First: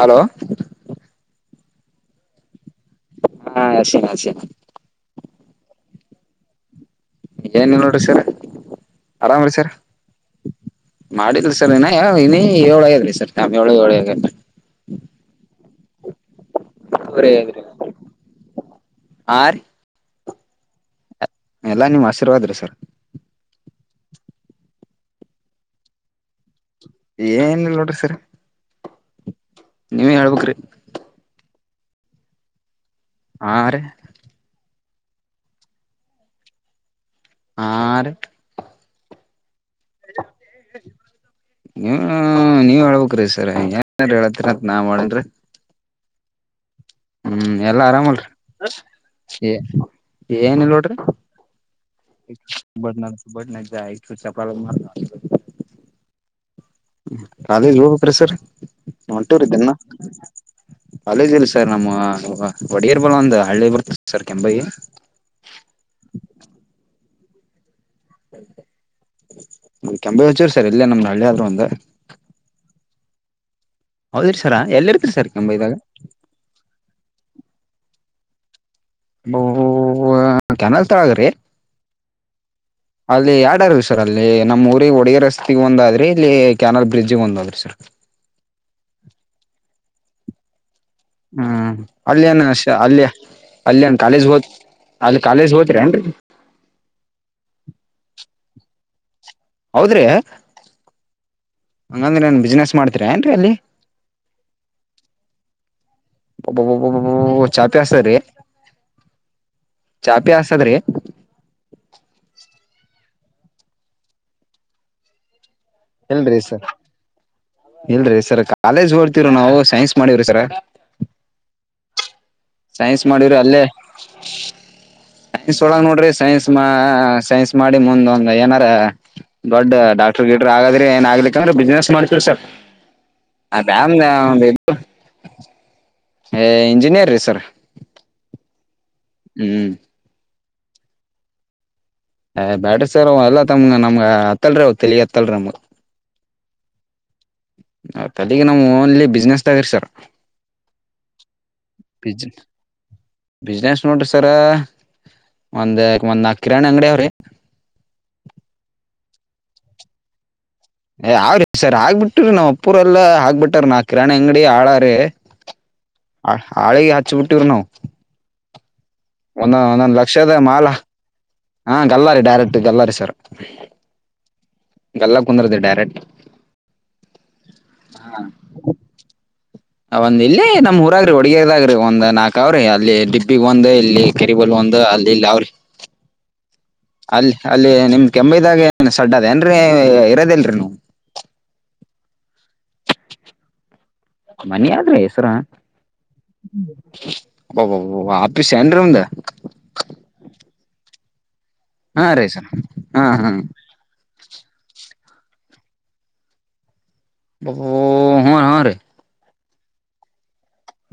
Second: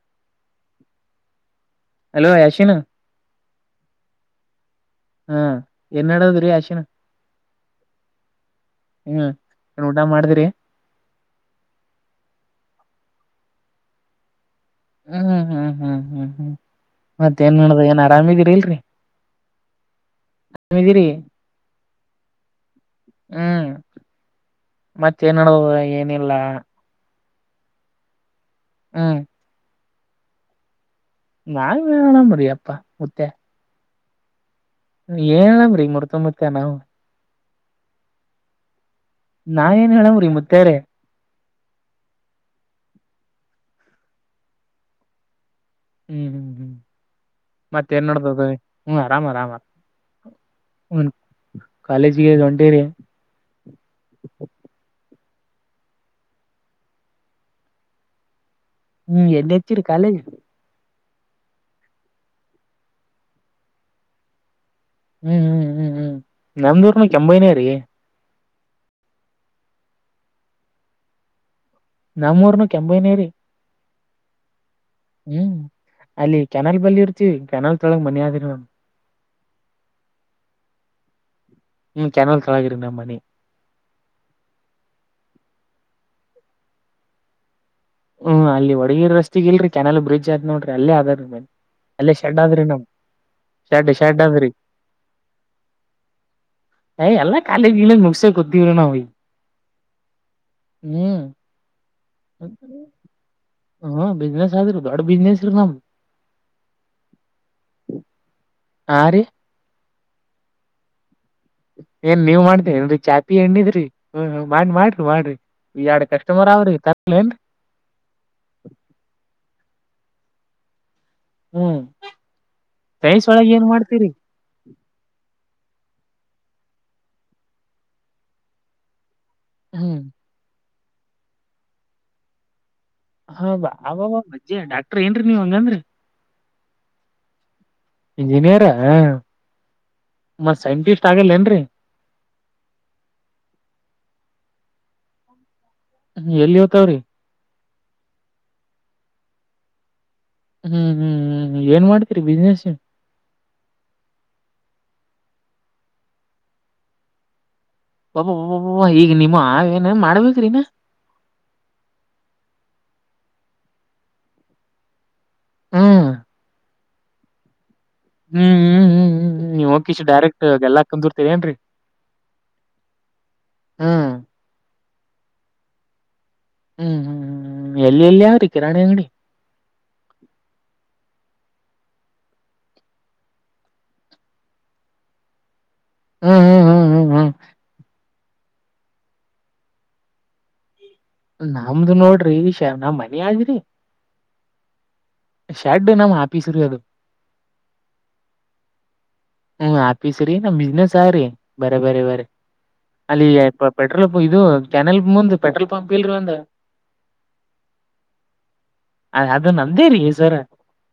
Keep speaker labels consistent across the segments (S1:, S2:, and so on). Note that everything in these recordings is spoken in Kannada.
S1: ಹಲೋ
S2: ಹಲೋ ಯಾಶ್ವಿನ
S1: ಹಾ ಅಸನ್ ಅಸನ್
S2: ಹಾ ಏನ್ ಹೇಳಡೋದ್ರೀ ಆಶಿನ
S1: ಏನ್ ನೀವ ನೋಡ್ರಿ ಸರ್
S2: ಹ್ಮ್
S1: ಆರಾಮ್ರಿ ಸರ್
S2: ಏನ್ ಊಟ ಮಾಡಿದ್ರಿ
S1: ಮಾಡಿದ್ ಸರ್ ಇನ್ನ ಏಳುಾಗ್ಯದಲಿ ಸರ್ ನ ಏಳು ಏಳ
S2: ಹ್ಮ್ ಹ್ಮ್ ಹ್ಮ ಹ್ಮ್ ಹ್ಮ್ ಹ್ಮ್ ಹ್ಮ ಮತ್ತ ಏನ್ ನದ ಏನ್ ಆರಾಮಿದೀರಿ ಇಲ್ರಿ
S1: ಹಾ ರೀ
S2: ಹಿದೀರಿ
S1: ಎಲ್ಲಾ ನಿಮ್ ಆಶೀರ್ವಾದ್ರಿ ಸರ್
S2: ಹ್ಮ್ ಮತ್ತೇನಡ ಏನಿಲ್ಲ
S1: ಏನ ಇಲ್ ನೋಡ್ರಿ ಸರಿ
S2: ಹ್ಮ್
S1: ನೀವೇ ಹೇಳ್ಬಕ್
S2: ನಾ ವಣ ಮುರಪ್ಪಾ
S1: ಹಾ ರೀ
S2: ಏನ್ನ್ ಮುರ್ತೊಂಬರ್ತ ನಾವು.
S1: ಹಾ ರೀ.
S2: ನಾ ಏನ್ ಹೇಳವ್ರೀ ಮುತ್ತೇರ.
S1: ನೀವ ನೀವ್ ಹೇಳ್ಬ್ರೀ ಸರ್ ಏನ್ರ ಹೇಳತ್ತರಿತ್ ನಾವ ಮಾಡನ್.
S2: ಹ್ಮ್ ಹ್ಮ್ ಹ್ಮ್.
S1: ಹ್ಮ್ ಎಲ್ಲಾ
S2: ಮತ್ತ ಏನ್ ನಡ್ದದ ಹ್ಮ್ ಆರಾಮ್ ಆರಾಮ
S1: ಆರಾಮಲ್ರಿ ಏನಲ್ ನೋಡ್ರಿ.
S2: ಹ್ಮ್ ಕಾಲೇಜಿಗೆ ಹೊಂಟಿರಿ
S1: ಬನಾಥ ಬಟನಾ ಜ ಚ ಚಪ ಮಾಡ. ರಲ್ ಹೇಳ್ಬೇಕ್ರಿ ಸರ್
S2: ಹ್ಮ್ ಎಲ್ಲಿ
S1: ಒಂಟೂರ್ದನ್ನ.
S2: ಹಚ್ಚಿರಿ ಕಾಲೇಜ್
S1: ಕಾಲೇಜ್ ಇಲ್ಲ ಸರ್ ನಮ್ಮ ಒಡೆಯರ್ ಬಲ್ ಒಂದು ಹಳ್ಳಿ ಬರ್ತದೆ ಸರ್ ಕೆಂಪಗಿ.
S2: ಹ್ಮ್ ಹ್ಮ್ ಹ್ಮ್ ಹ್ಮ್ ನಮಂದೂರಿನ ಕೆಂಭಾವಿನೇ ರಿ.
S1: ಕೆಂಬಾವಿ ಚೂರು ಸರ್ ಎಲ್ಲೇ ನಮ್ ಹಳ್ಳಿ ಆದ್ರರು ಒಂದು.
S2: ನಮ್ಮೂರ್ನ ಕೆಂಭಾವಿನೆ ರೀ.
S1: ಹೌದಿರ ಸರ. ಎಲ್ಲಿ ಇರ್ತಿರಿ ಸರ್
S2: ಹ್ಮ್
S1: ಕೆಂಬಾಯಿದಾಗ
S2: ಅಲ್ಲಿ ಕೆನಾಲ್ ಬಲ್ಲಿ ಇರ್ತಿೀವಿ ಕೆನಲ್ ತೊಳಗ್ ಮನ ಆದ್ರ ನಾಮ್.
S1: ಬ ಕೆನಲ್ ತಳದ್ರಿ.
S2: ಹ್ಮ್ ಕೆನಲ್ ತೊಳಗ್ರಿ ನಮ್ ಮನಿ
S1: ಅಲ್ಲಿ ಯಡಾರು ಸರ್ ಅಲ್ಲಿ ನಮ್ಮ್ ಊರಿಗೆ ಹಡುಗರಸ್. ಒಂದಾದ್ರಿ ಇಲ್ಲಿ ಕೆನಲ್ ಬ್ರಿಡ್ಜಿಗ್ ಒಂದ ಆದ್ರಿ ಸರ್.
S2: ಹ್ಮ್ ಅಲ್ಲಿ ಒಗಿ ರಸ್ತೆ ಇಲ್ರಿ ಕೆನಾಲಲ್ ಬ್ರಿಡ್ ಆದ್ ನೋಡ್ರಿ. ಅಲ್ಲೇ ಅದ್ರೀ ಮನಿ
S1: ಹ್ಮ್
S2: ಅಲ್ಲೇ
S1: ಅಲ್ಲಿ
S2: ಶೆಡ್
S1: ನ
S2: ಆದ್ರಿ ನಮ್
S1: ಅಲ್ಲಿಯ
S2: ಶೆಡ್
S1: ಅಲ್ಲಿನ್
S2: ಶೆಡ್
S1: ಕಾಲೇಜ್ ಹೋದ
S2: ಆದ್ರಿ
S1: ಅಲ್ಲಿ ಕಾಲೇಜ್ ಹೋದರಿಿ ಏನ್ರಿ.
S2: ಯ ಎಲ್ಲ ಕಾಲೇಜ್ ಗೀಲೇಜ್ ಮುಗಸ ಕೊತ್ತಿವಿರ ನಾವ್.
S1: ಹೌದ್ರೆ.
S2: ಹ್ಮ್ ಹ್ಮ ಬಿಸ್ನೆಸ್ ಆದಿರು ದೊಡ್ ಬಿಸ್ನೆಸ್ ಇರ ನಮ್ದ.
S1: ಚಾತೆ ಅತ ರೀ.
S2: ಹಾ ರೀ
S1: ಚಾಪಿ ಹಸಾದ್ರಿ.
S2: ಏನ್ ನೀವ್ ಮಾಡ್ತೇನ್ರಿ ಚಾಪಿ ಎಣ್ಣಿದ್ರಿ ಹ ಮಾಡಿ ಮಾಡ್ರಿ ಮಾಡ್ರಿ. ಎರಡ್
S1: ಇಲ್ರಿ
S2: ಕಸ್ಟಮರ್
S1: ಸರ್
S2: ಅವ್ರಿ ತರ್ಲೇನ್ರಿ
S1: ಇಲ್ರರಿ ಸರ್ ಕಾಲೇಜ್ ಹೊಡ್ತಿರ ನಾವು. ಸೈನ್ಸ್ ಮಾಡವ್ರಿ ಸರ.
S2: ಹ್ಮ್
S1: ಸೈನ್ಸ್ ಮಾಡ್ರರು
S2: ಒಳಗ್
S1: ಅಲ್ಲೇ.
S2: ಏನ್ ಮಾಡ್ತೀರಿ
S1: ಸ್ ಸೊಳಗ್ ನೋಡ್ರಿ ಸೈನ್ಸ್ ಸೈನ್ಸ್ ಮಾಡಿ ಮುಂದ್ ಒಂದ್ ಏನಾರ. ದೊಡ್ಡ
S2: ಹ್ಮ್
S1: ಡಾಕ್ಟರ್ ಗಿಡ್ರರ್ ಹಾಗಗ್ರೆ ಏನ್ ಆಗ್ಲಿಕ್ ಅಂದ್ರೆ ಬಿಸ್ನೆಸ್ ಮಾಡ್ತರಿ ಸರ್.
S2: ಹ ಬಾ ಅವ ಮಜ್ಜ ಡಾಕ್ಟರ್ ಏನ್ರೀ ನೀವ್ ಹಂಗಂದ್ರಿ.
S1: ಏ ಇಂಜಿನಿಯರ್ ರೀ ಸರ್.
S2: ಇಂಜಿನಿಯರ್
S1: ಹ್ಮ್
S2: ಮತ್ ಸೈಂಟಿಸ್ಟ್ ಆಗಲ್ಲ ಏನ್ರರಿ.
S1: ಹ್ ಬ್ಯಾಡ್ರ ಸರ್ ಅವ ಎಲ್ಲಾ ತಮ ನಮ್ಗ ಅತ್ತಲ್ರಿ ಅವ ತಲೆಗ್ ಅತ್ತಲ್ರಿ ನಮ್ಗ.
S2: ಎಲ್ಲಿ ಇವತಾವ್ರಿ.
S1: ತಲಗ ನಮ್ ಓನ್ಲಿ ಬಿಸ್ನೆಸ್ ಸರ್.
S2: ಹ್ಮ್ ಹ್ಮ್ ಹ್ಮ್ ಏನ್ ಮಾಡ್ತೀರಿ
S1: ಜ್
S2: ಬಿಸ್ನೆಸ್
S1: ಬಿಸ್ನೆಸ್ ನೋಡ್ರಿ ಸರ. ಒಂದ ಒಂದ್ ಕಿರಾಣಿ ಅಂಗಡಿ ಅವ್ರಿ.
S2: ಒಬ್ಬ ಒಬಬ ಈಗ ನಿಮ್ಮ ಆ ಏನೇನ್ ಮಾಡ್ಬೇಕ್ರೀನಾ.
S1: ಅವ್ರರಿ ಸರಿ ಆಗ್ಬಿಟ್ರೀ ನಾವ್ ಅಪ್ಪುರಲ್ಲ ಆಗ್ಬಿಟ್ರ ನಾಕ್ ಕಿರಾಣಿ ಅಂಗಡಿ ಆಳಾರೀ.
S2: ಹ್ಮ್
S1: ಹ ಹಾಳಿಗೆ ಹಚ್ಚಬಿಟ್ಟವ್ರ ನಾವು.
S2: ಹ್ಮ್ ಹ
S1: ಒಂದೊ ಒಂದೊಂದು ಲಕ್ಷದ ಮಾಲ
S2: ಕುಂದಿರ್ತರಿ ಏನ್ರರಿ
S1: ಹಾ ಗಲ್ಲಾರಿ ಡೈರೆಕ್ಟ್ ಗಲ್ಲರಿ ಸರ್.
S2: ಹ್ಮ್
S1: ಗಲ್ಲಾ ಕುಂದರ್ದ ಡೈರೆಕ್ಟ್.
S2: ಹ್ಮ್ ಹ್ಮ್ ಹ್ಮ್ ಎಲ್ಲಿ ಎಲ್ಲಿ ಯವ್ರಿ ಕಿರಾಣಿ ಅಂಗಡಿ.
S1: ಅದಾವ್ರಿ ಒಡಗದಾಗ್ರಿ ಒಂದ್ ನಾಕ್ ಅವ್ರಿ ಅಲ್ಲಿ ಡಿಬ್ಬಿಗ್ ಒಂದು ಇಲ್ಲಿ ಕೆರಿಬಲ್ ಒಂದು ಅಲ್ಲಿ ಇಲ್ಲಿ ಅವ್ರಿ.
S2: ಹ್ಮ್ ಹ್ಮ್ ಹ್ಮ್ ಹ್ಮ್ ಹ್ಮ್
S1: ಅಲ್ಲಿ ಅಲ್ಲಿ ನಿಮ್ ಕೆಂಬೇದಾಗ ಸಡ್ ಅದ ಏನ್ರರಿ ಇರೋದಿಲ್ರರಿ ನೀವ
S2: ನಮ್ದು ನೋಡ್ರಿ ಶಾನ್ ನಮ್ ಮನೆ ಆದ್ರಿ.
S1: ಮನೆ ಆದ್ರೆ ಸರ
S2: ಶೆಡ್ ನಮ್ ಆಫೀಸ್ ರೀ ಅದು
S1: ಅಬ್ಬಬ್ಬಬ್ಬ ಶಾಂಡ್ರುಂಡ
S2: ಹ್ಮ್ ಆಫೀಸ್ ರೀ ನಮ್ ಬಿಸ್ನೆಸ್ ಆವ ರಿ. ಬರ ಬರ
S1: ಹಾ
S2: ಬರ
S1: ರೀ ಸರ್ ಹಾ
S2: ಅಲ್ಲಿ
S1: ಹಾ
S2: ಪೆಟ್ರೋಲ್ ಇದು ಕ್ಯಾನಲ್ ಮುಂದ ಪೆಟ್ರೋಲ್ ಪಂಪ್ ಇಲ್ಲರಿ ಒಂದ
S1: ಓಹೋ ಹೂ ಹಾ ರೀ.
S2: ಅದು ನಮ್ದೇ ರೀ ಸರ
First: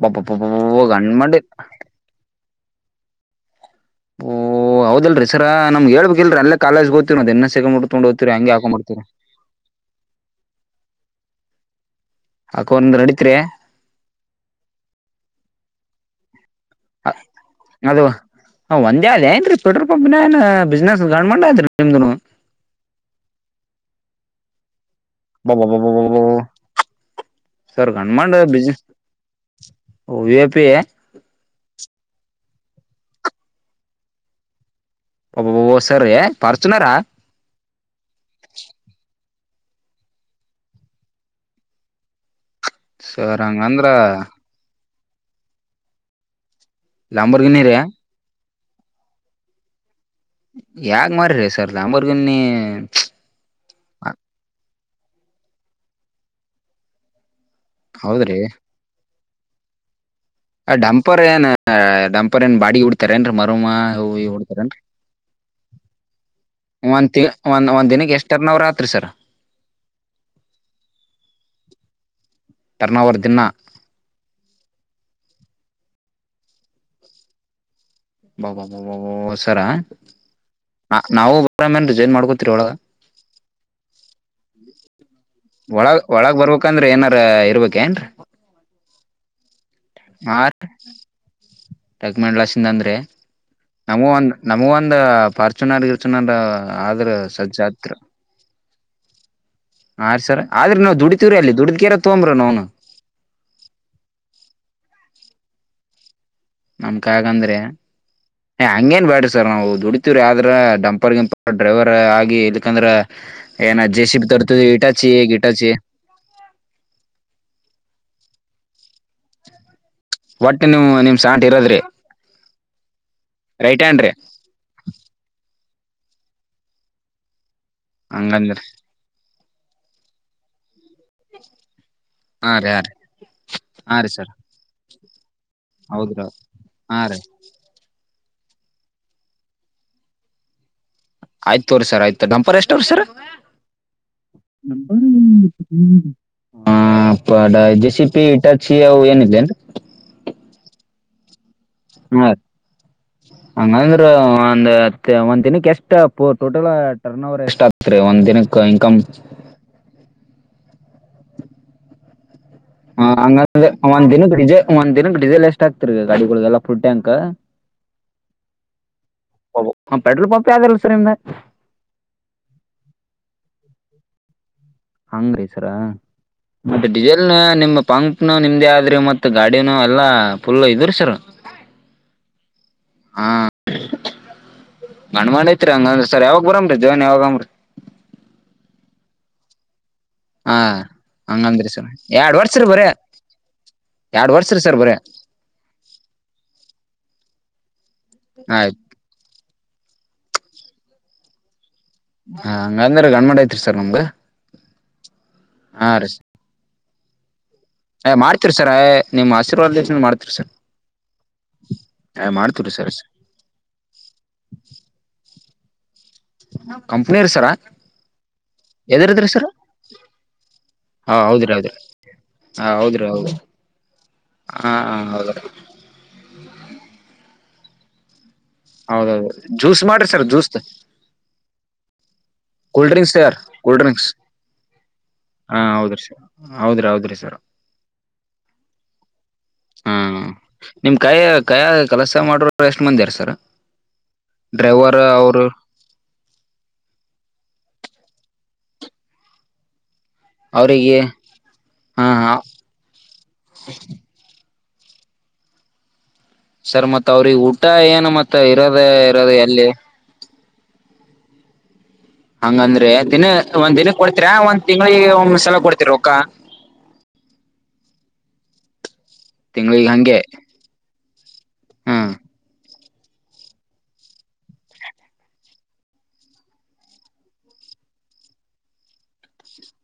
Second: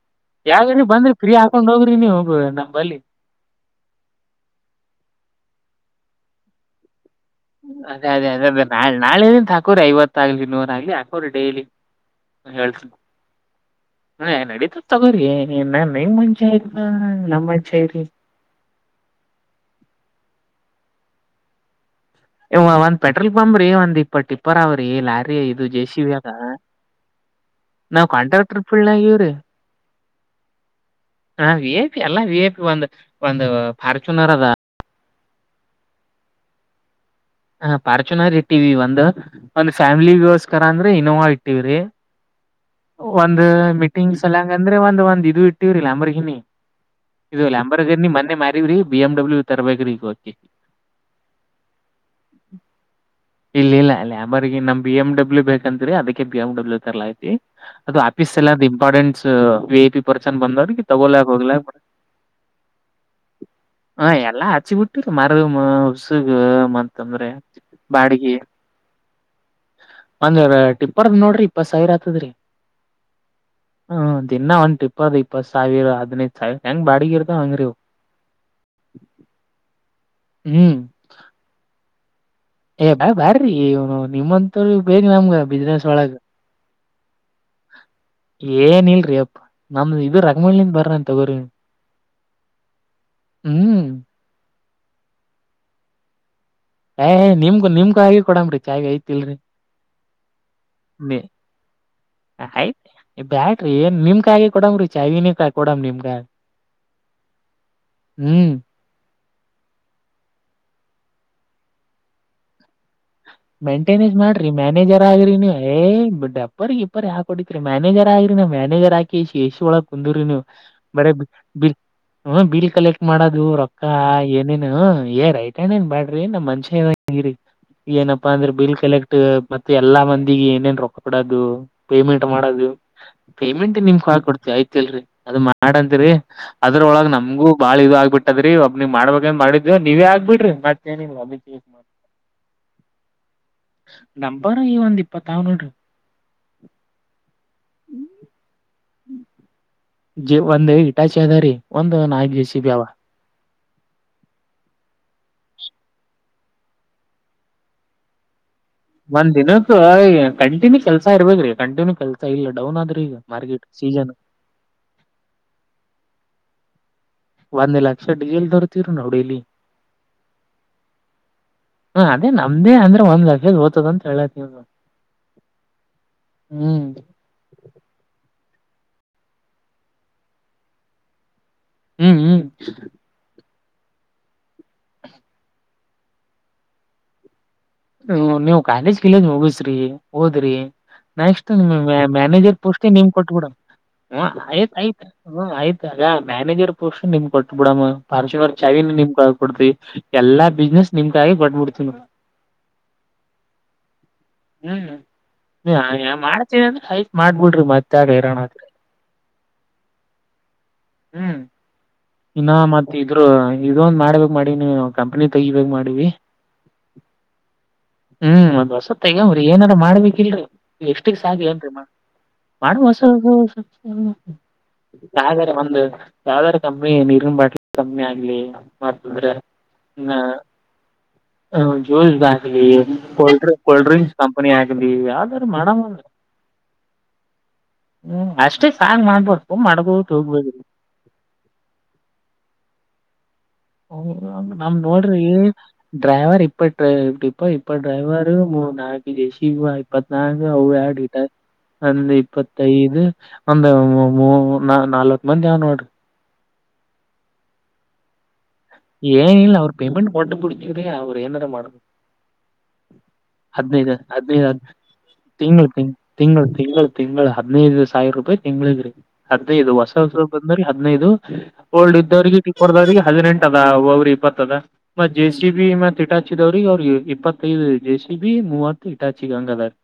S1: ಅಬ್ಬಬ್ಬಬ್ಬಬ್ಬ
S2: ಯಾಗರ ಬಂದ್ರ
S1: ಗಂಡ್
S2: ಫ್ರೀ
S1: ಮಂಡಿ
S2: ಹಾಕೊಂಡ್ ಹೋಗ್ರಿ ನೀ ಹೋಗ
S1: ಓ ಹೌದಲ್ರಿ ಸರಾ ನಮ್ಗೆ ಹೇಳ್ಬೇಕಲ್ರಿ ಅಲ್ಲೇ ಕಾಲೇಜ್ ಹೋಗ್ತಾ
S2: ಅದೇ ಅದೇ ಅದೇ ಬೇಕಾ ನಾಳ ನಾಳೆಂತ ಹಾಕೋರ ಐವತ್ತಾಗ್ಲಿ ನೂರ ಆಗ್ಲಿ ಹಾಕೋರಿ ಡೈಲಿ.
S1: ಹಾಕೊಂಡ್ರ ನಡಿತ್ರ್ಯ?
S2: ಹ ನಡೀತದ ತಗೋರಿ ಇನ್ನ ನಿಮ್ ಮೇನ್ ಮನುಷ್ಯ ಇದ್ದ ಇ ನಮ್ ಮನುಷ್ಯ ಇ್ರರಿ.
S1: ಹ ಒಂದೇ ಆದ ಏನ್ರಿ ಪೆಟ್ರೋಲ್ ಪಂಪ್ನನನ್ನಾ ಬಿಸ್ನೆಸ್ ಗ್ಮಂಡ ಅದ್ರಿ ನಿಮ್ದನು.
S2: ಏ ಒಂದ್ ಪೆಟ್ರೋಲ್ ಪಂಪ್ ರೀ ಒಂದ್ ಇಪ್ಪತ್ತ ಟಿಪ್ಪರ್ ಅವರಿ. ಏ ಲಾರಿ ಇದು ಜೆಸಿಬಿ
S1: ಅಬ್ಬಬ್ಬಬ್ಬಬ್ಬಬ್ಬ
S2: ಆದ.
S1: ಸರ್
S2: ನಾವು
S1: ಗಂಡ್ಮಂಡ
S2: ಕಾಂಟ್ರಾಕ್ಟರ್
S1: ಬಿಸ್ನೆಸ್
S2: ಫೀಲ್ಡ್ನ್ಯಾಗ ಇವ್ರಿ.
S1: ವಿ ಐ ಪಿ
S2: ಹಾ ವಿಐಪಿ ಎಲ್ಲಾ ವಿಐಪಿ ಒಂದು ಒಂದು ಫಾರ್ಚುನರ ಅದಾ.
S1: ಅಬಾಬಾಬಾ ಸರ ಏ ಪರ್ಚುನಾರಾ?
S2: ಹ ಫಾರ್ಚುನರ್ ಇಟ್ಟಿವಿ ಒಂದು ಒಂದ್ ಫ್ಯಾಮಿಲಿಗೋಸ್ಕರ ಅಂದ್ರ ಇನ್ನೋವಾ ಇಟ್ಟಿವ್ರಿ.
S1: ಸರ್
S2: ಒಂದು
S1: ಹಂಗಂದ್ರ
S2: ಮೀಟಿಂಗ್ ಸಲಂಗ ಅಂದ್ರ ಒಂದ ಒಂದ್ ಇದು ಇಟ್ಟೀವ್ರಿ ಲಂಬೋರ್ಗಿನಿ ಇದು
S1: ಲಾಂಬರ್ಗಿನಿ ರೀ
S2: ಲಂಬೋರ್ಗಿನಿ ಮೊನ್ನೆ ಮಾ ಮಾರಿವ್ರಿ ಈಗ ಬಿಮ್ಡಬ್ಲ್ಯೂ ತರಬೇಕ್ರಿ ಈಗಹೊಳ್ಳಿ.
S1: ಯಾಗ ಮಾರಿರ್ರೀ ಸರ್ ಲ್ಯಾಮ್ಬೋರಗಿನ್ನಿ.
S2: ಇಲ್ಲ ಇಲ್ಲ ಲ್ಯಾಮರ್ಗೆ ನಮ್ ಬಿ ಎಂ ಡಬ್ಲ್ಯೂ ಬೇಕಂತ್ರಿ ಅದಕ್ಕೆ ಬಿ ಎಂ ಡಬ್ಲ್ಯ ತರ್ಲಾತಿವಿ ಅದು ಆಫೀಸ್
S1: ಹೌದ್ರಿ
S2: ಸಲ್ವಾಗಿ ಇಂಪಾರ್ಟೆನ್ಸ್ ವಿಐಪಿ ನ್ಯೂ ವರ್ಷನ್
S1: ಆ
S2: ಬಂದಾವ್ರಿ ತೋಗೋಳ್ಯ
S1: ಡಂಪರ್ ಏನ್
S2: ಹೋಗ್ಲ
S1: ಡಂಪರ್ ಏನ್ ಬಾಡಿಗೆ ಹೊಡಿತಾರೇನ್ರಿ ಮರಮ
S2: ಹ
S1: ಅವು ಇವು
S2: ಎಲ್ಲಾ ಹಚ್ಚಿ
S1: ಹೊಡಿತಾರೇನ್ರಿ
S2: ಬಿಟ್ಟಿರಿ. ಮಾರಿದಮ್ಮ ಉಸುಗ ಮತ್
S1: ಒಂದ್ ತಿ
S2: ಅಂದ್ರೆ
S1: ಒಂದ್ ಒಂದ್ ದಿನಕ್ಕೆ ಎಷ್ಟ್
S2: ಬಾಡಿಗೆ
S1: ಟರ್ನ್ ಅವರ್ ಆತ್ರಿ ಸರ್
S2: ಒಂದ ಟಪ್ಪರ್ದ ನೋಡ್ರಿ ಇಪ್ಪತ್ ಸಾವಿರ ಆತದ್ರಿ.
S1: ಟರ್ನ್ ಅವರ್ ದಿನ
S2: ಹ್ಮ ದಿನ್ನಾ ಒಂದ ಟಿಪ್ಪರ್ದ ಇಪ್ಪತ್ತ ಸಾವಿರ ಹೆಡ್ನೈಡು ಸಾವಿರ ಹೆಂಗ ಬಾಡಿಗೆ ಇರ್ತವ ಹಂಗ್ರೀ ಇವ.
S1: ಅಬ್ಬಬ್ಬಬ್ಬ ಸರ
S2: ಹ್ಮ್
S1: ನಾವು ಬೇ ರಿಜೈನ್ ಮಾಡಕೊತಿವೀ.
S2: ಏ ಬ್ಯಾಡ್ ಬ್ಯಾಡರಿ ಇನು ನಿಮ್ಮಂತಾವ್ರ ಬೇಕ ನಮ್ಗ ಬಿಸ್ನೆಸ್
S1: ಒಳಗ್
S2: ಒಳಗ.
S1: ಒಳಗ್ ಬರ್ಬೇಕಂದ್ರ ಏನಾರ ಇರ್ಬೇಕೇನ್ರಿ
S2: ಏನ ಇಲ್ರಿ ಅಪ್ಪ ನಮ್ದ ಇ ರಂಗಮೂಲಿಂದ ಬರ್ರನ್ ತಗೋರಿ
S1: ಟಕ್ಮಂಡಲಸಿಂಧ್ ಅಂದ್ರಿ
S2: ಹ್ಮ್
S1: ನಮ್ಗೂ ಒಂದ್ ನಮಗ ಒಂದ ಫಾರ್ಚುನರ್ ಗಿರ್ಚುನರ್
S2: ಏ
S1: ಆದ್ರ
S2: ಏ
S1: ಸಜ್ಜ
S2: ನಿಮ್ಗೂ ನಿಮ್ಗ ಕೈಯಾಗೆ ಕೊಡಂಗ್ರಿ ಚಾವಿ ಇತಲ್ರಿ.
S1: ಆ ರಿ ಸರ್ ಆದ್ರ ನಾವು ದುಡತಿವ್ರೀ ಅಲ್ಲಿ ದುಡಿದಕ್ಯಾರ ತೊಂಬ್ರವನು.
S2: ಏ ಬ್ಯಾಡ್ರಿ ನಿಮ್ಮ ಕೈಯಾಗೆ ಕೊಡುಮ್ನ್ರಿ ಚಾವಿನೆ ಕೊಡಮ ನಿಮ್ ಕೈಯಾಗ.
S1: ನಮ್ಮ ಕೈಯಾಗ ಅಂದ್ರಿ
S2: ಹ್ಮ್
S1: ಹಂಗೇನ್ ಬ್ಯಾಡರಿ ಸರ್ ನಾವು ದುಡಿತಿವ್ರಿ ಆದ್ರ ಡಂಪರ್ ಗಿಂಪರ್ ಡ್ರೈವರ್ ಆಗಿ ಎದಕಂದ್ರ
S2: ಮೇಂಟೆನೆನ್ಸ್ ಮಾಡ್ರಿ ಮ್ಯಾನೇಜರ್ ಆಗ್ರಿ ನೀ
S1: ಗಿಟಾಚಿ
S2: ಏ ಡಂಪರ್ ಗಿಂಪರ್ ಯಾಕ ಹೊಡೀತೀರಿ ಮ್ಯಾನೇಜರ್ ಆಗ್ರಿ. ಮ್ಯಾನೇಜರ್ ಆಗಿಕೆಶಿ ಎಸಿ ಒಳಗ ಕುಂದರ್ರಿ ನೀವ
S1: ಒಟ್ಟ ನಿಮ್
S2: ಬರೇ
S1: ನಿಮ್ ಸಾಂಟ್ ಇರದ್ರಿ
S2: ಹ್ಮ ಬೀಲ್ ಕಲೆಕ್ಟ್ ಮಾಡೋದು ರೊಕ್ಕ
S1: ರೈಟ್ ಹ್ಯಾಂಡ್ ರೀ
S2: ಏನೇನು ಏರ್ ಆಯ್ತು [unintelligible] ಬ್ಯಾಡ್ರಿ ನಮ್ಮ್ ಮಾನ್ಶ್ಯ ಹೇಳಿದಂಗ ಇರ್ರಿ. ಬಂದ್ರ
S1: ಹಂಗಂದ್ರ
S2: ಬಿಲ್ ಕಲೆಕ್ಟ್ ಮತ್ತೆ ಎಲ್ಲಾ ಮಂದಿಗೆ ಏನೇನ್ ರೊಕ್ಕ ಬಿಡೋದು ಪೇಮೆಂಟ್
S1: ಹಾ
S2: ಮಾಡೋದು.
S1: ರೀ ಹಾ ರೀ
S2: ಪೇಮೆಂಟ್
S1: ಹಾ
S2: ನಿಮ್ಕ್
S1: ರೀ
S2: ಕೈಯಾಗ
S1: ಸರ್
S2: ಕೊಡ್ತಿವಿ ಆಯತಿ ಇಲ್ರರಿ ಅದು ಮಾಡಂತಿರಿ
S1: ಹೌದ್ರಿ ಹಾ
S2: ಅದ್ರೊಳಗ್
S1: ರೀ
S2: ನಮಗೂ ಬಾಳ ಇದು ಆಗ್ಬಿಟ್ಟಿ ಅದ್ರೀ ಒಬ್ಬನಿಗ ಮಾಡಬೇಂಕಂತ ಮಾಡಿದ್ವ ನೀವೇ ಆಗ್ಬಡ್ರಿ
S1: ಆಯ್ತ ತೋರಿ ಸರ್ ಆಯ್ತ ಬಪ್ಪರ್ ಎಷ್ಟು ವರ್ಷರೀ ಸರ್
S2: ನಂಬರ್
S1: [unintelligible]
S2: ಈ ಒಂದ್ ಇಪ್ಪತ್ತಾವ್ ನೋಡ್ರಿ
S1: ಚಿ ಪಿ ಇಟಚಿ ಅವು ಏನಿದೆೇನ್ರಿ
S2: ಒಂದ ಇಟಾಚೆ ಅದಾರಿ ಒಂದು
S1: ಹಾ
S2: ನಾಕ್
S1: ರೀ
S2: ಜೆ ಸಿ ಬಿ ಅವ
S1: ಹಂಗಂದ್ರ ಒಂದ್ ಹ ಒಂದ ದಿನಕ್ಕೆ ಎಷ್ಟ ಟೋಟಲ್ ಟರ್ನ್ ಓವರ್ ಎಷ್ಟ್ ಆತ್ರಿ ಒಂದ್ ದಿನಕ್
S2: ಒಂದ್ ದಿನಕ್ಕ ಕಂಟಿನ್ಯೂ ಕೆಲ್ಸಾ ಇರ್ಬೇರಿ ಕಂಟಿನ್ಯೂ ಕೆಲ್ಸ ಇಲ್ಲ ಡೌನ್ ಆದ್ರಿ
S1: ಹ
S2: ಈಗ ಮಾರ್ಕೆಟ್
S1: ಹಂಗಂದ್ರೆಂದ
S2: ಸೀಸನ್
S1: ದಿನಕ್ ಡಿಜೆ ಒಂದ್ ದಿನಕ್ ಡಿಸೆಲ್ ಎಷ್ಟ ಆಗ್ತರ್ ಗಾಡಿಗಳೆಲ್ಲ
S2: ಒಂದು ಲಕ್ಷ ಡಿಸೇಲ್ ತರುತೀವಿ ನಾವು ಡೈಲಿ
S1: ಹೌದು. ಪೆಟ್ರೋಲ್ ಪಂಪ್ ಯಾವ್ದಿಲ್ಲ ಸರ್ ನಿಮ್ದ
S2: ಹ್ಮ ಅದೇ ನಮ್ದೇ ಅಂದ್ರೆ ಒಂದ್ ಲಕ್ಷದ ಹೋತದ ಅಂತ ಹೇಲತೀನಿ
S1: ಹಂಗ್ರಿ ಸರ್ ಮತ್ತೆ ಡಿಸೈಲ್ ನ ನಿಮ್ಮ ಬಂಕ್ ನ ನಿಮ್ದೇ ಆದ್ರಿ ಮತ್ತ ಗಾಡಿನ ಎಲ್ಲಾ ಫುಲ್ ಇದ್ರಿ ಸರ್
S2: ಹ್ಮ್ ಹ್ಮ್
S1: ಗಣ್ಮಾಐತ್ರಿ ಹಂಗಂದ ಸರ್ ಯಾವಾಗ ಬರಂಬ್ರಿ ಜೀವನ್ ಯಾವಾಗಂಬ್ರಿ
S2: ಹ್ಮ ನೀವು ಕಾಲೇಜ್ ಕಲೇಜ್ ಮುಗಿಸ್ರಿ ಓದ್ರಿ
S1: ಹಾ
S2: ನೆಕ್ಸ್ಟ್
S1: ಹಂಗಂದ್ರಿ ಸರ್ ಎರಡ್ ವರ್ಷ
S2: ಮ್ಯಾನೇಜರ್
S1: ರೀ ಬರೇ
S2: ಪೋಸ್ಟ್ಗೆ ನಿಮ್ ಕೊಟ್ಟಿಬಿಡೋಣ ಹ
S1: ಎರಡ್ ವರ್ಷ ರೀ
S2: ಆಯ್ತ್
S1: ಸರ್ ಬರೇ
S2: ಆಯ್ತ ಆಯ್ತಗ ಮ್ಯಾನೇಜರ್ ಪೋಸ್ಟ್ ನಿಮ್ ಕೊಟ್ಟ ಬಿಡ ಪಾರ್ಶ್ವ
S1: ಆಯ್ತ್
S2: ಚಾವಿನ ನಿಮ್ ಕ ಕೊಡ್ತಿ ಎಲ್ಲಾ ಬಿಸ್ನೆಸ್ ನಿಮ್ಗಿ ಕೊಟ್ಟುಬಿಡ್ತೀವಿ
S1: ಹ ಹಂಗಂದ್ರ ಗಂಡ್ಮಾ ಐತ್ರಿ ಸರ್ ನಮ್ಗ
S2: ಹ್ಮ್ನ್ ಮಾಡ್ತೀನಿ ಅಂದ್ರ ಆಯ್ತ್ ಮಾಡ
S1: ಅ ಮಾಡ್ತಿರಿ ಸರ್ ನಿಮ್ಮ್ ಆಶೀರ್ವಾದ ಮಾಡ್ತಿರಿ ಸರ್
S2: ಹ್ಮ್
S1: ಏ
S2: ಇನ್ನ
S1: ಮಾಡ್ತೀವ್ರಿ ಸರ್
S2: ಮತ್ತತ್ ಇದ್ರು ಇದೊಂದ್ ಮಾಡ್ಬೇಕಕ್ ಮಾಡೀ ನೀ ಕಂಪನಿ ತೆಗಿಬೇಕೇಕ್ ಮಾಡೀವಿ
S1: ಕಂಪ್ನಿರ್ ಸರ
S2: ಹ್ಮ್ ಒಂದ್ಸತ್ತ
S1: ಎದ್ರದ್ರಿ
S2: ತೈಗಾವ್ರಿ
S1: ಸರ್
S2: ಏನಾರ ಮಾಡ್ಬೇಕಿಲ್ರರಿ ಎಷ್ಟಿ
S1: ಹಾ
S2: ಸಾಕ
S1: ಹೌದ್ರಿ
S2: ಹೇಳಿರಿ
S1: ಹೌದ್ರಿ ಹಾ
S2: ಮಾಡುವ ಹೊಸ
S1: ಹೌದ್ರಿ ಹೌದ್ರಿ ಹಾ ಹೌದ
S2: ಯಾವ ಒಂದು ಯಾವ್ದಾರ ಕಂಪನಿ ನೀರಿನ ಬಾಟ್ಲು ಕಂಪನಿ ಆಗ್ಲಿ
S1: ಹೌದೌದು
S2: ಮತ್ತಂದ್ರ
S1: ಜ್ಯೂಸ್ ಮಾಡ್ರಿ ಸರ್ ಜ್ಯೂಸ್
S2: ಜೂಸ್ದ
S1: cool drinks sir
S2: cold
S1: cool drinks
S2: cold drinks company ಆಗ್ಲಿ ಯಾವ್ದಾರ
S1: ಹಾ
S2: ಮಾಡನಾ
S1: ಹೌದ್ರಿ ಸರ್ ಹೌದ್ರಿ ಹೌದ್ರಿ ಸರ್
S2: ಹ್ಮ್ ಅಷ್ಟೇ ಸಾಯ್ ಮಾಡ್ಬು
S1: ಹಾ
S2: ಮಾಡಬೋದು ಹೋಗಬಹುದು
S1: ನಿಮ್ ಕೈ ಕಯ ಕೆಲಸ ಮಾಡರ್ ಎಷ್ಟ್ ಮಂದಿ ಆರಾ ಸರ್
S2: ಹ ನಮ್ಮ
S1: ಡ್ರೈವರ್
S2: ನೋಡ್ರಿ
S1: ಅವರು
S2: ಡ್ರೈವರ್ ಇಪ್ಪ ಇಪ್ಪ ಡ್ರೈವರ್ ನಾನು ಇದ್ದೆ ಸಿಈಓ ಹಾಗಿ ಇಪ್ಪತ್ನಾಲ್ಕು ಅವು
S1: ಅವರಿಗೆ
S2: ಎರಡು ಇಟ್ಟಚಿ ಆಡಿಗಟ್ಟ
S1: ಹಾ
S2: ಒಂದ
S1: ಹಾ
S2: ಇಪ್ಪತ್ತೈದು ಒಂದು ನಾ ನಾಲ್ವತ್ ಮಂದಿ ಅವ ನೋಡ್ರಿ
S1: ಸರ್ ಮತ್ತ್ ಅವ್ರಿಗೆ ಊಟ ಏನು ಮತ್ ಇರೋದೇ ಇರೋದ ಎಲ್ಲಿ
S2: ಅವ್ರು ಏನಾರ ಮಾಡದು
S1: ಹಂಗಂದ್ರೆ ದಿನ ಒಂದ್
S2: ಹದ್ನೈದು
S1: ದಿನಕ್ ಕೊಡ್ತೀರಾ
S2: ಹದಿನೈದು ಹ
S1: ಒಂದ್ ತಿಂಗಳಿಗೆ ಒಮ್ಮ್ ಸಲ
S2: ತಿಂಗಳು ತಿಂ
S1: ಕೊಡ್ತೀರ ರೊಕ್ಕ
S2: ತಿಂಗಳು ತಿಂಗಳು ತಿಂಗಳು ಹದಿನೈದು ಸಾವಿರ ರೂಪಾಯಿ ತಿಂಗ್ಳಿಗೆಗ್ರೀ ಹದಿನೈದು
S1: ತಿಂಗಳಿಗೆ
S2: ಹೊಸ
S1: ಹಂಗೆ
S2: ಹೊಸರು ಬಂದ್ರೀ ಹದಿನೈದು ಓಲ್ಡ್
S1: ಹ್ಮ್
S2: ಇದ್ದವ್ರರಿಗೆ ಟಿಪ್ಪರ್ದವಿಗೆ ಹದಿನೆಂಟು ದ ಅವ್ರಿ ಇಪ್ಪತ್ತದ ಮತ್ತ ಜೆ ಸಿ ಬಿ ಮತ್ತ ತಿಟಾಚಿದವ್ರಿಗೆ ಅವ್ರಿಗೆ ಇಪ್ಪತ್ತೈದು ಜೆ ಸಿ ಬಿ ಮೂವತ್ತು ಇಟಚಿ ಹಂಗಾದಾರೀ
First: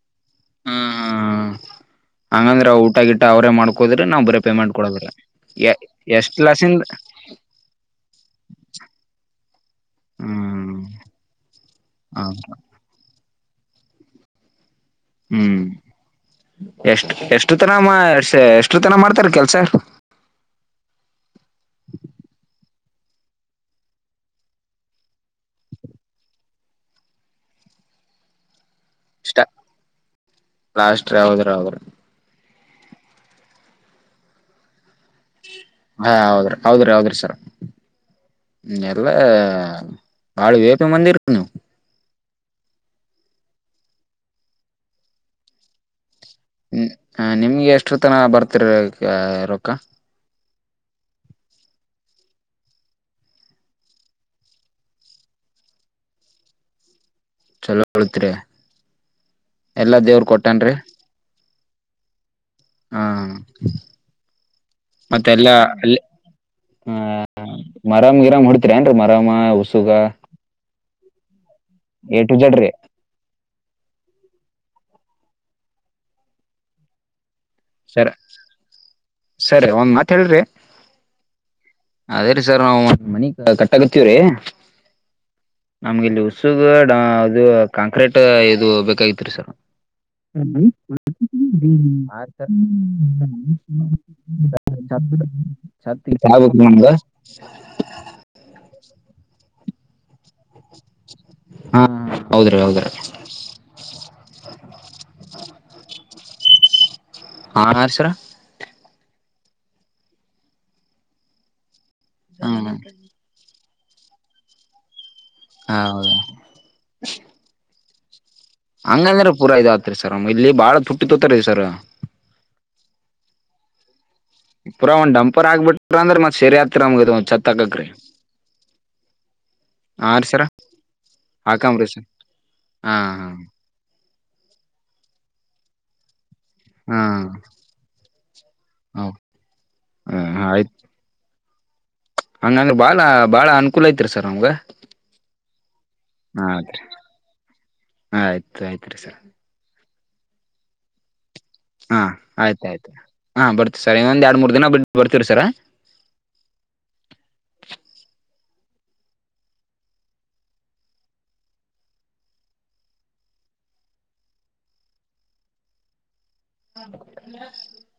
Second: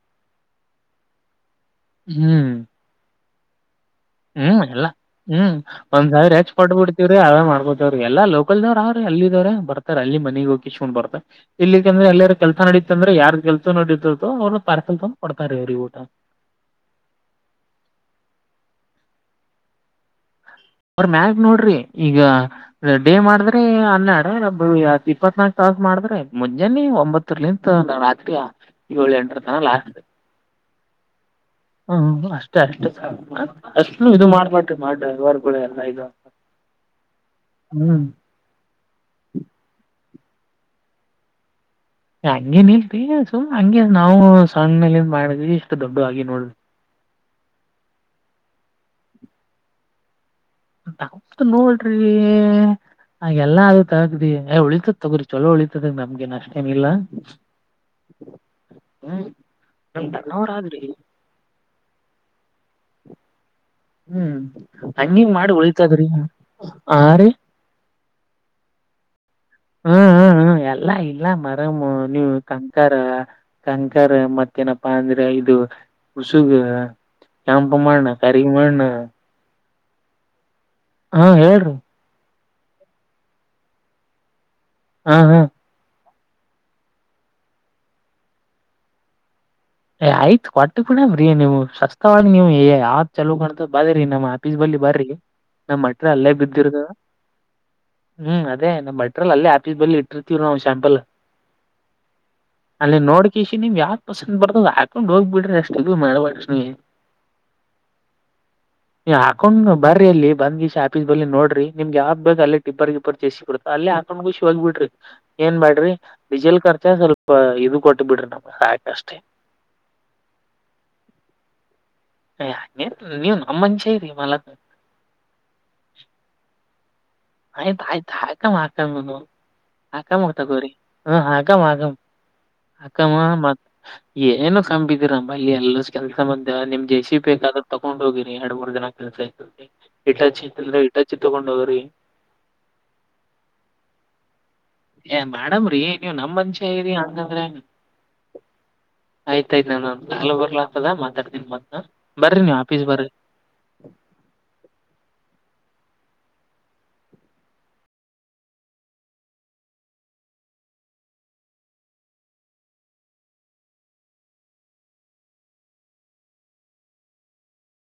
S1: ಹ್ಮ್ ಹ್ಮ್
S2: ಹ್ಮ್
S1: ಹಂಗಂದ್ರೆ ಊಟಗಿಟ್ಟ ಅವ್ರೇ ಮಾಡ್ಕೊ
S2: ಹ್ಮ್ ಎಲ್ಲಾ ಹ್ಮ್ ಒಂದ್ ಸಾವಿರ
S1: ಎಷ್ಟ್
S2: ಹೆಚ್ಚು
S1: ಲಾಸಿಂದ
S2: ಕೊಟ್ಟುಬಿಡ್ತೀವಿ ಅವೇ ಮಾಡ್ಕೊತವ್ರೀ ಎಲ್ಲಾ ಲೋಕಲ್ನವ್ರ ಅಲ್ಲಿ ಇದಾವ್ರ ಬರ್ತಾರೆ ಅಲ್ಲಿ ಮನೆ
S1: ಹ್ಮ್
S2: ಮುಗಿಸ್ಕೊಂಡು ಬರ್ತಾರೆ ಇಲ್ಲಿಂದ್ರ
S1: ಹ
S2: ಎಲ್ಲಿರ ಕೆಲಸ ನಡೀತ ಅಂದ್ರೆ ಯಾರ್ ಕೆಲಸ ನೆಡಿತಾತದ್ದೋ ಅವ್ರನ್ನ
S1: ಹ್ಮ್ ಎಷ್ಟ ಎಷ್ಟು ತನ ಎಷ್ಟು ತಾನಾ ಮಾಡ್ತಾರೆ ಕೆಲ್ಸ
S2: ಅವ್ರ ಮ್ಯಾಗ ನೋಡ್ರಿ ಈಗ ಡೇ ಮಾಡಿದ್ರೆ ಹನ್ನೆರಡು ಇಪ್ಪತ್ನಾಲ್ಕು ತಾಸು ಮಾಡಿದ್ರೆ ಮುಂಜಾನೆ ಒಂಬತ್ತುರ್ಲಿಂತ ರಾತ್ರಿ ಏಳು ಎಂಟ್ರತಾನಾ ಲಾಸ್ಟ
S1: ಲಾಸ್ಟ ಹೌದ್ರಿ
S2: ಹ್ಮ್ ಅಷ್ಟೇ ಅಷ್ಟೇ ಅಷ್ಟ ಇದು ಮಾಡ್ಬ್ರಿ ಮಾಡ ಎಲ್ಲಾ ಇದು
S1: ಹಾ ಹೌದ್ರಿ ಹೌದ್ರಿ ಹೌದ್ರಿ ಸರ್
S2: ಹ್ಮ್
S1: ಹ್ಮ ಎಲ್ಲಾ. ಬಾಳ ವೇಪಿ ಮಂದಿರ ನೀವ್.
S2: ಹಂಗೇ ನಿಲ್ರಿ ಸುಮ ಹಂಗೆ ನಾವು ಸಣ್ಣ ಮೇಲೆನ್ ಮಾಡಿದವಿ ಇಷ್ಟು ದೊಡ್ಡ ಆಗಿದ್ದ.
S1: ನಿಮ್ಗೆ ಎಷ್ಟು ತನ ಬರ್ತಿರ ರೊಕ್ಕ.
S2: ನಾವ್ದ ನೋಡ್ರಿ. ಹಾಗ ಎಲ್ಲಾ ಅದುೂ ತಗದಿ ಉಳಿತದತ್ ತಗೋರಿ ಚಲೋ ಉಳಿತದಂಗ ನಮ್ಗೆ ಏನ್ ಎಷ್ಟೇನ ಇಲ್ಲಾ.
S1: ಚಲೋ ಅಳತ್ರಿ
S2: ಹ್ಮ್
S1: ಎಲ್ಲಾ
S2: ನಮ್
S1: ದೇವ್ರ
S2: ಸಣ್ಣವ್ರ
S1: ಕೊಟ್ಟನ್ರಿ.
S2: ಆದ್ರಿ
S1: ಹಾ.
S2: ಹ್ಮ್ ಹಂಗಿಂಗ ಮಾಡಿ ಉಳಿತದ್ರಿ ಆ ರೀ.
S1: ಮರಾಮ್ರ್ ಹಡ್ತರಿ ಏನ್ರಿ ಮರಾಮ
S2: ಹ್ಮ್ ಹ್ಮ ಹ್ಮ ಎಲ್ಲಾ ಇಲ್ಲ ಮರಮ
S1: ಎ
S2: ನೀವ್
S1: ಟು ಜೆಡ್ ರೀ
S2: ಕಂಕರ. ಕಂಕರ್ ಮತ್ತೇನಪ್ಪಾ ಅಂದ್ರೆ ಇದು ಉಸುಗ. ಕೆಂಪ
S1: ಸರ್
S2: ಮಾಡಣಣ ಕರಿಗ ಮಾಡಣ.
S1: ಸರಿ ಒಂದ್ ಮಾತ್ ಹೇಳ್ರಿ.
S2: ಹಾ ಹೇಳ್ರಿ.
S1: ಅದೇ ರೀ ಸರ್ ನಾವು ಮನಿ ಕಟ್ಟಾಗತ್ತೀವ್ರೀ.
S2: ಹ್ ಹಾ.
S1: ನಮ್ಗೆ ಇಲ್ಲಿ ಉಸುಗ ಡ ಅದು ಕಾಂಕ್ರೀಟ್ ಇದು ಬೇಕಾಗಿತ್ರಿ ಸರ್.
S2: ಏ ಆಯ್ತ್ ಕೊಟ್ಟ ಕೂಣ್ರೀ ನೀವು್ ಶಸ್ತವಿ ನೀವ್
S1: ಆರ್ಸ-
S2: ಯಾವ್ ಚಲೋ ಕಣ ಬದ್ರಿ. ನಮ್ಮ್ ಆಫೀಸ್ ಬಲ್ಲಿ ಬರ್ರಿ
S1: ಛತ್
S2: ನಮ್ಮ್ ಮಟ್ರ
S1: ಛತ್
S2: ಅಲ್ಲೇ
S1: ಆಗ್ಬೇಕು
S2: ಬಿದ್ದಿರುದದ.
S1: ನಮ್ಗ.
S2: ಹ್ಮ್ ಅದೇ ನಮ್ಮ್ ಬಟ್ರಲ್ಲ ಅಲ್ಲಿೇ ಆ ಬ ಇಟ್ಟಿರ್ತೀವ ನಾವು ಶ್ಯಾಂಪಲ್
S1: ಹಾ ಹೌದ್ರಿ ಹೌದ್ರಿ
S2: ಅಲ್ಲಿ ನೋಡಕ ನೀವ್ ಯಾ ಬರ್ತ ಹಾಕೊಂಡ್ ಹೋಗ್ ಬಿಡ್ರಿ ಅಷ್ಟ ಇಲ್ ಮಾಡಬಸ್ನಿ.
S1: [unintelligible]
S2: ನೀ ಹಾಕೊಂಡ್ ಬರರಿ ಅಲ್ಲಿ ಬಂದ್ ಈಶ ಶ ಆಫೀಸ್ ಬಲ್ಲಿ ನೋ್ರಿ ನಿಮ್ಗೆ ಯಾವ್ದ ಬಕ್ ಅಲ್ಲಿ
S1: ಹ್ಮ
S2: ಟಿಬ್ರ್ ಇಬ್ರ್ ಜೇಸ ಅಲ್ಲೇ ಹಾಕೊಂಡ್ ಖುಷಿ ಹೋಗ್ ಬಿಡ್ರಿ ಏನ್ ಮಾಡ್ಯಾಡ್ರಿ
S1: ಹೌದ
S2: ಡೀಜೆಲ್ಖರ್ಚ ಸ್ವಲ್ಪ ಇದು ಕೊಟ್ಟ ಬಿಡ್ರಿ ನ್. ಸಾಕಷ್
S1: ಇ ಪೂರಾ ಆತ್ರಿ ಸರ್ ಇಲ್ಲಿ ಬಾಳ ತುಟ್ಟಿ ತೋತಾರೀ ಸರ್.
S2: ಯೇ ಹಂಗೇನ್ ಇಲ್ರಿ ನೀವ್ ನಮ್ಮ್ ಮನಸ್ಯಾರಿ.
S1: ಪುರ ಒಂದ್ ಡಂಪರ್ ಆಗ್ಬ ಬಿಿರ ಅಂದ್ರೆ ಮತ್ ಸರಿಯತ್ರತ್ಮಗ.
S2: ಆಯ್ತ ಆಯ್ತ ಹಾಕ ಹಕಮಾ.
S1: ಹಾ ರೀ
S2: ಹಕಾಮತ
S1: ಸರ
S2: ಕೋರಿ ಹ ಆಗಾಮ
S1: ಹಾಕಂಬ್ರಿ ಸರ್ ಹಾ
S2: ಆಗಮ ಮತ್. ಏನು ಕಂಬಿದಿರಮ್ಮ ಇಲ್ಲಿ ಎಲ್ಲ ಕೆಲ್ ಂ ನಿಮ್
S1: ಹಾ
S2: ಜಸಿ ಬೇಕಾದ್ರೆ ತಗೊಂಡ್ ಹೋಗಿರಿ ಎರಡ್ ಮೂರ್ ಜನ
S1: ಹಾ
S2: ಕೆಲ್ಸ ಐತ
S1: ಹ
S2: ಇಚ್ಚಿ
S1: ಆಯ್ತ್
S2: ಇಚ್ಚಿ ತೊಗೊಂಡ ಹೋಗ
S1: ಹಂಗಂದ್ರ ಬಾಳ ಬಾಳ ಅನುಕೂಲ ಐತಿರಿ ಸರ್ ನಮ್ಗ.
S2: ಮೇಡಮ್ ರೀ ನೀವು ನಮ್
S1: ಹಾ
S2: ಮನ್ಷ್ಯ
S1: ಆಯ್ತ್ರಿ
S2: ರಿ ಅಂತಂದ್ರೆ
S1: ಆಯ್ತ್ ಆಯ್ತ್ರಿ ಸರ್
S2: ಆಯ್ತಾಯ್ತ ನಾನ ನ ಬರ್ಲ ಆತದ ಮಾತಾಡ್
S1: ಹಾ ಆಯ್ತ ಆಯ್ತು ಹಾ ಬರ್ತೀರಿ ಸರ್ ಇನ್ನೊಂದ್ ಎರಡ್ ಮೂರ್ ದಿನ ಬಿಟ್ಟು ಬರ್ತೀರಿ ಸರ. [inaudible]